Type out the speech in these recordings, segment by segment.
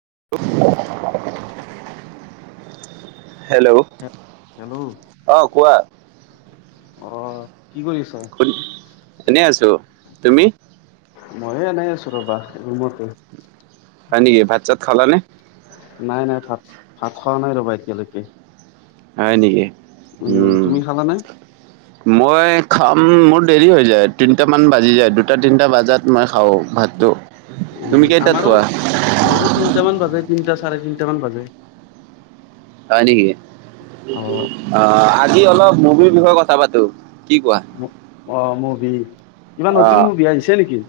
[unintelligible] Hello hello অহ কোৱা অ', কি কৰি আছ শু এনেই আছো তুমি ময়োড়এনেই আছো ৰবা ৰুমতে হয় নেকি ভাত চাত খালা নে নাই নাই ভাত ভাত খোৱা নাই ৰ'বা এতিয়ালৈকে হয় নেকি উম তুমি খালানে? মই খা মোৰ দেৰি হৈ যায় তিনিটামান বাজি যায় দুটা তিনিটা বজাত মই খাওঁ ভাতটো উম, তুমি কেইটাত আমাৰো খোৱা মোৰো তিনটামান বাজে তিনটা চাৰে তিনটামান বাজে হয় নেকি? অ', অ যি অলপ মুভিৰ বিষয়ে কথা পাতো। কি কোৱা অ মোৰ উম [unintelligible] কিবা অ নতুন মুভি আহিছে নেকি?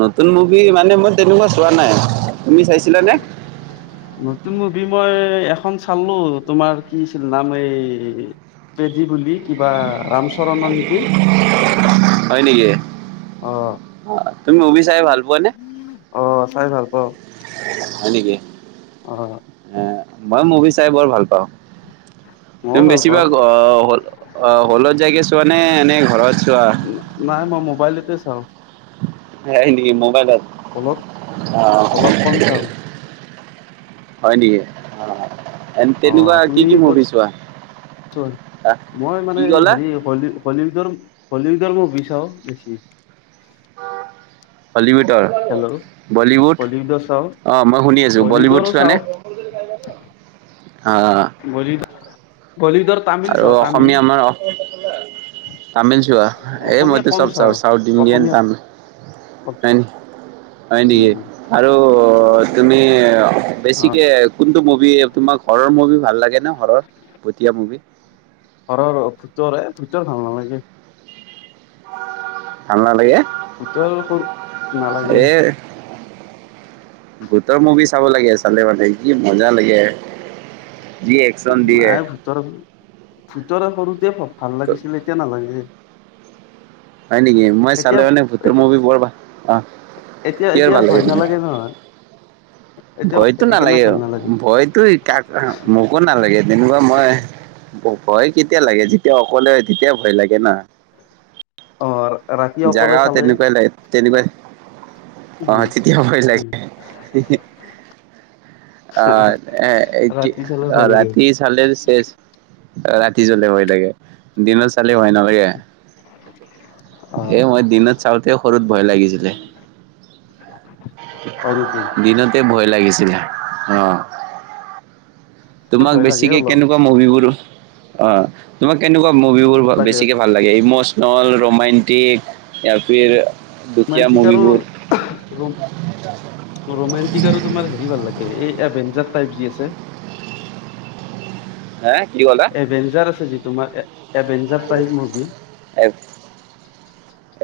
নতুন মুভি মানে মই তেনেকুৱা চোৱা নাই তুমি অ চাইছিলানে? নতুন মুভি মই এখন চালো তোমাৰ কি আছিল নাম এই পেডী বুলি কিবা ৰামচৰণৰ নেকি হয় নেকি? অ তুমি মুভী চাই ভাল পোৱানে? অ', চাই ভাল পাওঁ। হয় নেকি হয় অঁ এ মই মুভি চাই বৰ ভাল পাওঁ। ময়ো তুমি বেছি পাওঁ। ভাল আহ হ'ল অ হলত যাইগে চোৱা নে এনে ঘৰত চোৱা? নাই মই মোবাইলতে চাও। হ নেকি মোবাইল আছে হলত অঁ অলপ কম চাওঁ হয় নেকি? এ অ তেনেকুৱা কি তুমি কি ক'ত মুভী ছোৱা, চোৱা আহ কি কলা বলিউডৰ বলিউডৰ মুভী চাও বেছি হলীউডৰ হেল্ল' বলীউড বলীউডৰ চাওঁ অঁ মই শুনি আছোঁ বলীউড বলীউডৰো চোৱানে? চাওঁ অ বলী বলীউডৰ তামিল আৰু চাওঁ তামিল অসমীয়া আমাৰ তামিল, চোৱা এই অসমীয়া মইতো কম চব চাওঁ চাউথ ইণ্ডিয়ান অসমীয়া তামিল, হয় নি হয় নেকি? উম আৰু তুমি এ [unintelligible] বেছিকে কোনটো মুভি তোমাৰ ঘৰৰ মুভি ভাল লাগে ন ঘৰৰ ভূটীয়া মুভি। ঘৰৰ ভূতৰ এ ভূতৰ ভাল নালাগে। ভাল নালাগে ভূতৰ নালাগে এ ভূতৰ মুভি চাব লাগে, চালে মানে কি মজা লাগে যি একচন দিয়ে মায়ে ভূতৰ ভূতৰ কৰো দে ফ ভাল লাগিছিলে এতিয়া নালাগে। হয় নেকি মই এতিয়া চালে মানে ভূতৰ মুভি বৰ ভাল অ এতিয়া কি এতিয়া ভাল লাগে ভয় তোমাৰ নালাগে নহয় এতিয়া ভয়তো সেইকাৰণে নালাগে ভাল ভয়তো এ কাক মোকো নালাগে তেনেকুৱা মই ভয় কেতিয়া লাগে যেতিয়া অকলে হয় তেতিয়া ভয় লাগে ন ৷ অ ৰাতি অকলে জাগাও চালে তেনেকুৱাই লাগ তেনেকুৱাই উম, অহ তেতিয়া ভয় উম, লাগে আহ এ এতি ৰাতি চালে ভয় আহ লাগে। ৰাতি চালে চেচ ৰাতি জ্বলে হয় লাগে দিনত চালে হয় নালাগে ৷ [unintelligible] এ মই দিনত চাওতেও সৰুত ভয় লাগিছ হয় নেকি? লে৷, দিনতে ভয় লাগিছিলে ৷ অ তোমাক ভয় লাগে বেছিকে অলপ কেনেকুৱা মুভিবোৰ অ তোমাক কেনেকুৱা মুভিবোৰ লাগে বেছিকে ভাল লাগে এই মচ নহল ৰোমেণ্টিক ইয়াফিৰ ৰোমাণ্টিক আৰু ৰোমাণ্টিক আৰু তোমাৰ হেৰি ভাল লাগে এ এই এভেঞ্জাৰ টাইপ যি আছে ৷ হে এভেঞ্জাৰ আছে যি তোমাৰ Avenger type movie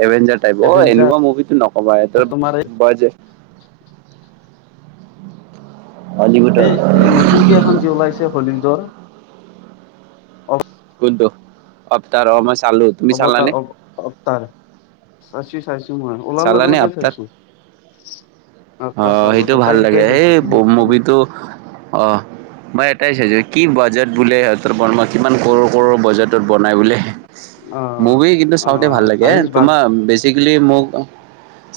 Avenger type Avenger অ এহতৰ তোমাৰ বাজে হলিউডৰ সেই এ নতুনকে এখন যি ওলাইছে হলিউডৰ কোনটো? অবতাৰ অ মই চালো তুমি চালানে? অৱতাৰ অৱ অৱতাৰ চাইছো-চাইছো মই ওলাৰ লগে চালানে লগে অৱতাৰ? চাইছো ৷ অ সেইটো ভাল লাগে সেই চাইছো তিনি তিনি মুভিটো অ মই এটাই চাইছো কি বাজেট বোলেহ তাৰপৰা মই কিমান কৰৰ-কৰৰ বজাৰটোত বনাই বোলে অ', মুভি কিন্তু চাওঁতে ভাল অ', লাগে এ হাইজ বাজ তোমাৰ বেছি বুলি মোক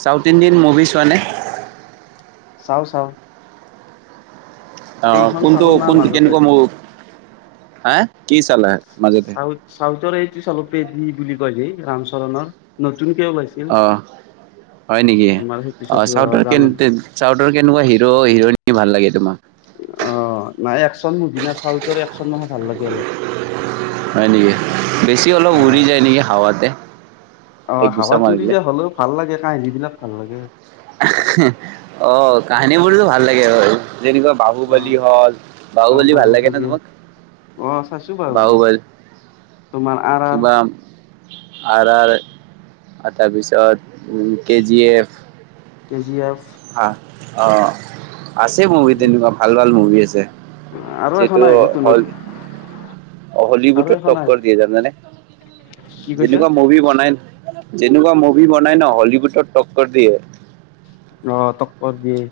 চাউথ ইণ্ডিয়ান মুভি চোৱা নে? চাওঁ-চাওঁ অ চালো না কোনটো-কোনটো কেনেকুৱা মো হা কি চালা মাজতে চউচৰ এইেই চলপেদি বুলি কয় যে ৰামচৰণৰ নত অ হয় নেকি তোমাৰ সেইটো অ চাইছো চাউতৰ কে জানো চাউথৰ কেনেকুৱা হিৰ' হিৰইনী ভাল লাগে? জমা। অ নাই একচোন না চাউৰ হয় নেকি বেছি অলপ অ উৰি যায় নেকি হাৱাতে। অ এক গুচা হাৱাত উৰি মাৰিলে যে হলেও ভাল লাগে কাহিনী বিলাক ভাল লাগে। অ কাহিনী বোৰতো ভাল লাগে বাৰু। যেনেকুৱা অ। বাহুবলী হল বাহুবলী ভাল লাগে ন তোমাক? অ চাইছো বাহুবলী তোমাৰ আৰ আৰ কিবা আৰু তাৰপিছত উম KG F K G F আহঁ আছে মুভি উম তেনেকুৱা ভাল ভাল মুভি আছে আৰু এখন যিটো আহিব তুনত হল আৰু হলিউডত এখন টক্কৰ আহিব দিয়ে যাম জানে কি কৈছা যেনেকুৱা মুভি বনাই যেনেকুৱা মুভি বনাই ন হলিউডত টক্কৰ দিয়ে। অ তককৰৰ দিয়ে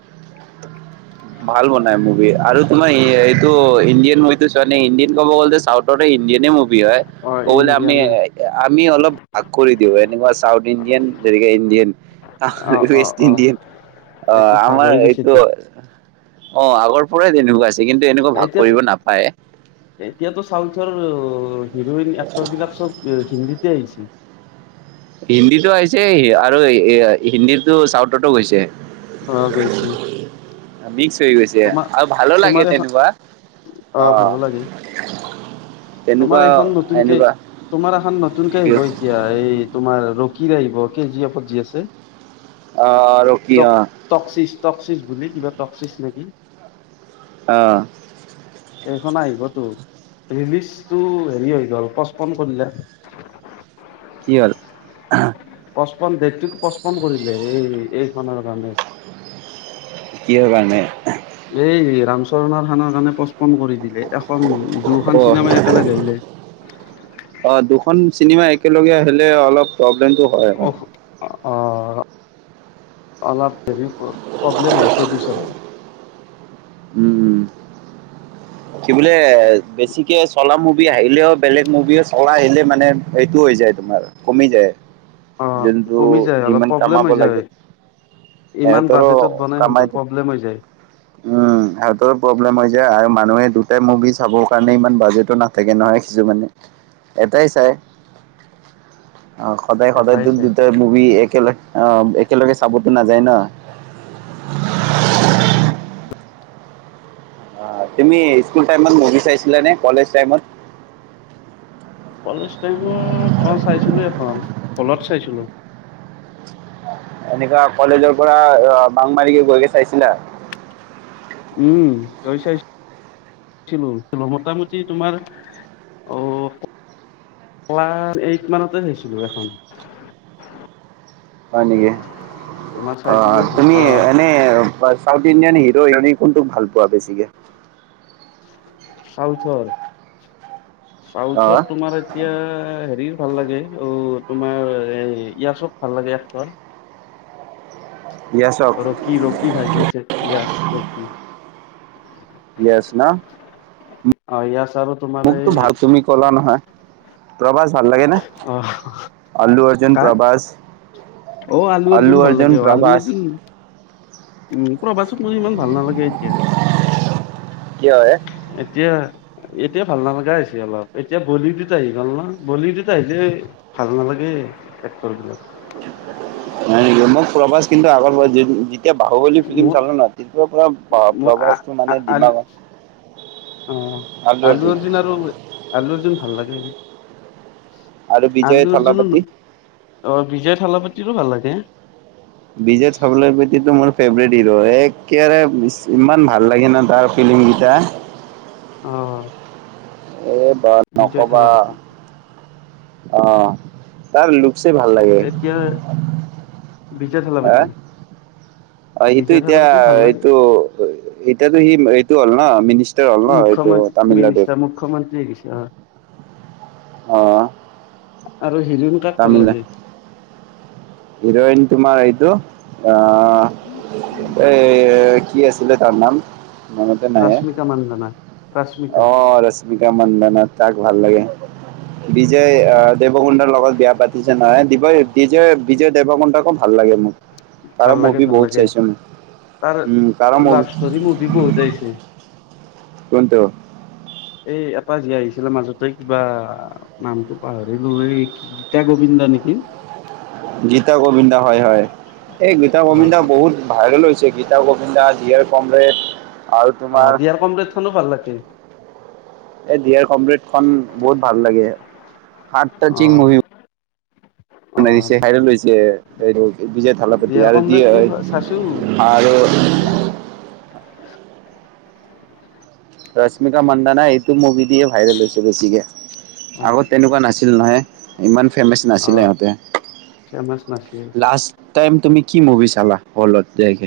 ভাল বনাই মুভি আৰু তোমাৰ এইটো ইণ্ডিয়া মইতো চ নে ইণ্ডিয়ান ক'ব গ'লে চাউথতে ইণ্ডিয়ানে ম ভি হয় অ ক'বলে আমি ইণ্ডিয়ান আমি অলপ ভাগ কৰি। এনে ম চাউথ ইণ্ডিয়ান যনেকে ইণ্ডিয়ান অ অ ৱেষ্ট অ ইণ্ডিয়ান অ এইটো ভাগ আমাৰ হৈ গৈছে এইটো এতিয়া অ আগৰ পৰাৰেই তেনেকুৱা আছে। কিন্তু এনেকুৱা ভাগ এতিয়া কৰিব নাপায় এতিয়াতো চাউথৰ হিৰইন এক্টৰবলাক চব হিন্দীতে আহিছিল হিন্দীতো আহিছে আৰু এ হিন্দীটো চাউথতো গৈছে অ গৈছ। মিক্স হৈ গৈছে তোমাৰ আৰু ভালো লাগে তোমাৰ তেনেকুৱা এখন অ ভালো লাগে তোমাৰ তেনেকুৱা এইখন নতুনকে এনেকুৱা তোমাৰ এখন নতুনকে আহিব এতিয়া এই তোমাৰ ৰকি ৰা আহিব কে জি আপতজি আছে আহ ৰকিয়া টক্চিচ বুলি কিবা টকচিচ নেকি আহ এইখন আহিবতো ৰিলিজটো হেৰি হৈ গ'ল পচপন কৰিলে কি হ'ল পচপন ডেটটো পঁচপন কৰিলে এই এইখনৰ কাৰণে কিহৰ কাৰণে এই ৰামচৰণৰ খানৰ কাৰণে পচপন কৰি দিলে এখন দুখন অ অহ চিনেমাই একেলগে আহিলে দুখন চিনেমা এক একেলগে আহিলে অলপ কিন্তু হয় অ', অ অলপ ধৰি প্ৰব্লেম হয় প্ৰড্যউচাৰ হয় উম কি বোলে বেছিকে চলা মোক আহিলেও বেলেগ মুভি চলাই আহিলে মানে এটো হৈ যায় তোমাৰ কমি যায় অঁ যোনটো কমি যায় অলপ যিমান প্ৰব্লেম কামাব হৈ লাগে যায় ইমান সিহঁতৰো বাজেটত বনাইহেঁত কামাইটো প্ৰব্লেম হৈ যায় উম হাৰ্টৰ প্ৰব্লেম হৈ যায় আৰু মানুহে দুটাই মুভি চাবৰ কাৰণে ইমান বাজেটো নাথাকে নহয় কিছুমানে এটাই চাই অ সদায় সদায় এটাই দু চাই দুটা মুভি একেলগে অহ একেলগে চাবতো নাযায় ন অ তুমি স্কুল টাইমত মুভি চাইছিলা নে কলেজ টাইমত কলেজ টাইমত অ চাইছিলো এখন হলত চাইছিলো এনেকা কলেজৰ পৰা অ বাংমাৰীকে গৈকে চাইছিলা উম তই চাই মোটামুটি তোমাৰ অ ক্লাছ এইট মানতে চাইছিলো এইখন হয় নেকি অ চাইছিলো এখন তুমি অ', এনে চাথ ইণ্ডিয়ান হিৰ' কোনটোক ভাল পোৱা বেছিকে চাওচৰ চাউথত অঁ তোমাৰ এতিয়া হেৰি ভাল লাগে অ তোমাৰ ইয়াচক ভাল লাগে এক্টৰ য়েছক ৰকি ৰকি ভাজিছে পিয়াস ৰকি ইয়েচ ন অ ইয়চ মোকতো ভাল তুমি কলা নহয় প্ৰভাচ ভাল লাগে ন অ আল্লু অৰ্জুন কা প্ৰভাস অ আল্লু অৰ্জুন লাগে আল্লু অৰ্জুন উম প্ৰভাচক মোৰ ইমান ভাল নালাগে এতিয়া কিয় হে এতিয়া এতিয়া ভাল নালা হৈছে অলপ এতিয়া বলিডত আহি গল ন বলিডত আহিলে ভাল নালাগে এক্টৰ বিলাক ন নেকি মোক প্ৰভাস কিন্তু আগৰ পৰা এতিয়া বাহুবল ফিল্ম মোৰ চালো ন মোৰ আ প্ৰভাসটো আ মানে আলু ডমাগত [unintelligible] অ আলু অৰ জোন আৰু আলু জুন জোন ভাল লাগে আৰু আলু বিজয় থল অৰ্জুনো পতি অ বিজয় থালাাপাতি ভাল লাগে বিজয় থালাপতিটো মোৰ ফেভৰেট হিৰ' একোৰে ইমান ভাল লাগে ন তাৰ ফিলিমকেইটা আহ এইবাৰ নক'বা অহ তৰ লোক লোকেশ ভাল এতিয়া বিজয় হো থালাপতি অ সিটো বিজয় এতিয়া থালাপতি ভাল লাগে এইটো এতিয়ো সি এইটো হ'ল ন মিনিষ্টাৰ তেওঁ হ'ল ন এইটো তামিলনাডুৰ তাতে গৈছে অ অ আৰু শিৰো কাক ভাল লাগে ইৰেণ্ তোমাৰ এইটো অ এই কি আছিলে তাৰ নাম মনতে নাহে ৰশ্মিকা মান্দনা ৰশ্মিকা মিকা মন্দানা তাক ভাল লাগে বিজয় আহ দেৱকুণ্ডাৰ লগত বিয়া পাতিছে নহয় দিবই বিজয়ই বিজয় দেৱকনতাকো ভাল লাগে মোক তাৰ ভাল লাগে মুভি ভাল বহুত লাগে চাইছো মই তাৰ উম তাৰ মুভি লভেষ্টৰ মোভি বহুত আহিছে কোনটো এই এটা জীয়াই আহিছিলে মাজতে কিবা নামটো পাহৰিলো এই গীতা গোবিন্দা নেকি গীতা গোবিন্দা হয় হয় এই গীতা অ গোবিন্দা বহুত ভাইৰেল হৈছে গীতা কোবিন্দ গ দ হিয়াৰ কমৰেড [unintelligible] অ তোমাৰ দিয়াৰ কম্প্লেট খনো ভাল লাগে তে এ ডিয়াৰ কমৰেট খন বহুত ভাল লাগে হাৰ্ট তাৰ অ চিন মোভি অ নতুন আহি ভাইৰেল এইটো বিজয় থালাপাতি দিয়াৰ আৰু দিয়ে কমৰেডটো চাইছো হয় অ আৰু ৰশ্মিকা মান্দানা এইটো মুভি দিয়ে ভাইৰেল হৈছে বেছিকে। অ আগত তেনেকুৱা নাছিল নহয়, ইমান ফেমাচ অ নাছিলে সিহঁতে, ফেমাচ নাছিল লাষ্টটাইম তুমি কি মুভি চালা, হ'লত? যাইকে?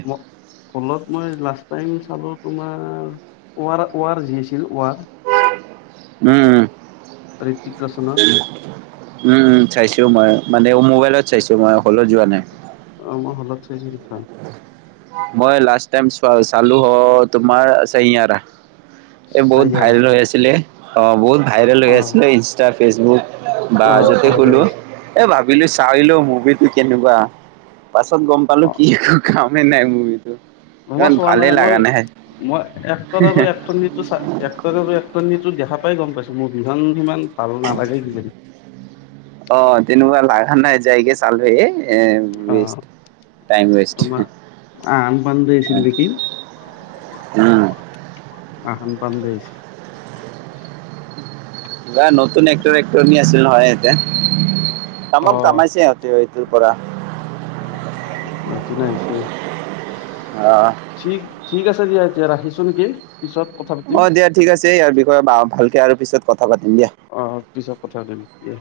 হ'লত মই লাষ্ টাইম চালোঁ তোমাৰ, ৱাৰ, ৱাৰ যি আছিল ৱাৰ উম! উম! [unintelligible] হ্ৰিটিক ৰোশনৰ। উম! উম! চাইছোঁ মই, মানে মোবাইলত চাইছোঁ মই, হলত যোৱা নাই। অ' মই হালত চাইছোঁ সেইখান মই লাষ্ট টাইম চালোঁ অ' তোমাৰ চয়াৰা। এ বহুত চাইয়াৰা ভাইৰেল হৈ আছিলে। অ' বহুত ভাইৰল হৈ অ গৈছিল ইনষ্টাত ফেচবুক বা অ যদি ভাইৰেল খুলোঁ হৈছে এ বা মিলি চাই আহিলোঁ, মুভিটো কেনেকুৱা পাছত গম পালোঁ, কি একো কাম মে নাই মুভিটো ম, মই চোৱা নাই, মই মই এক্টৰ আৰু এক্টৰণীটো এক্টৰ আৰু এক্টৰণীটো দেখা প তই গম পাইছো মোৰ বিভান কিমান ভালোঁ নালাগে কিজানি অ' তেনেকুৱা লাগা নাই যাইগে চালে এই এ অ ৱেষ্ট, টাইম ৱেষ্ট, তোমাৰ আহান পাণ্ডে আছিল নেকি অ' আহান পাণ্ডে আছিল। বা নতুন এক্টৰ এক্টৰণী ছিল নহয় এতিয়া অ তমাম কামাইচে সিহঁতে আজি পৰা নতুন আহিছে, অ', ঠিক ঠিক আছে দিয়া এতিয়া, ৰাখিছোঁ নেকি! পিছত কথা পাতিম অ দিয়া ঠিক আছে ইয়াৰ বিষয়ে বা, ভালকে আৰু পিছত অ [unintelligible] পিছত কথা পাতিম। দিয়া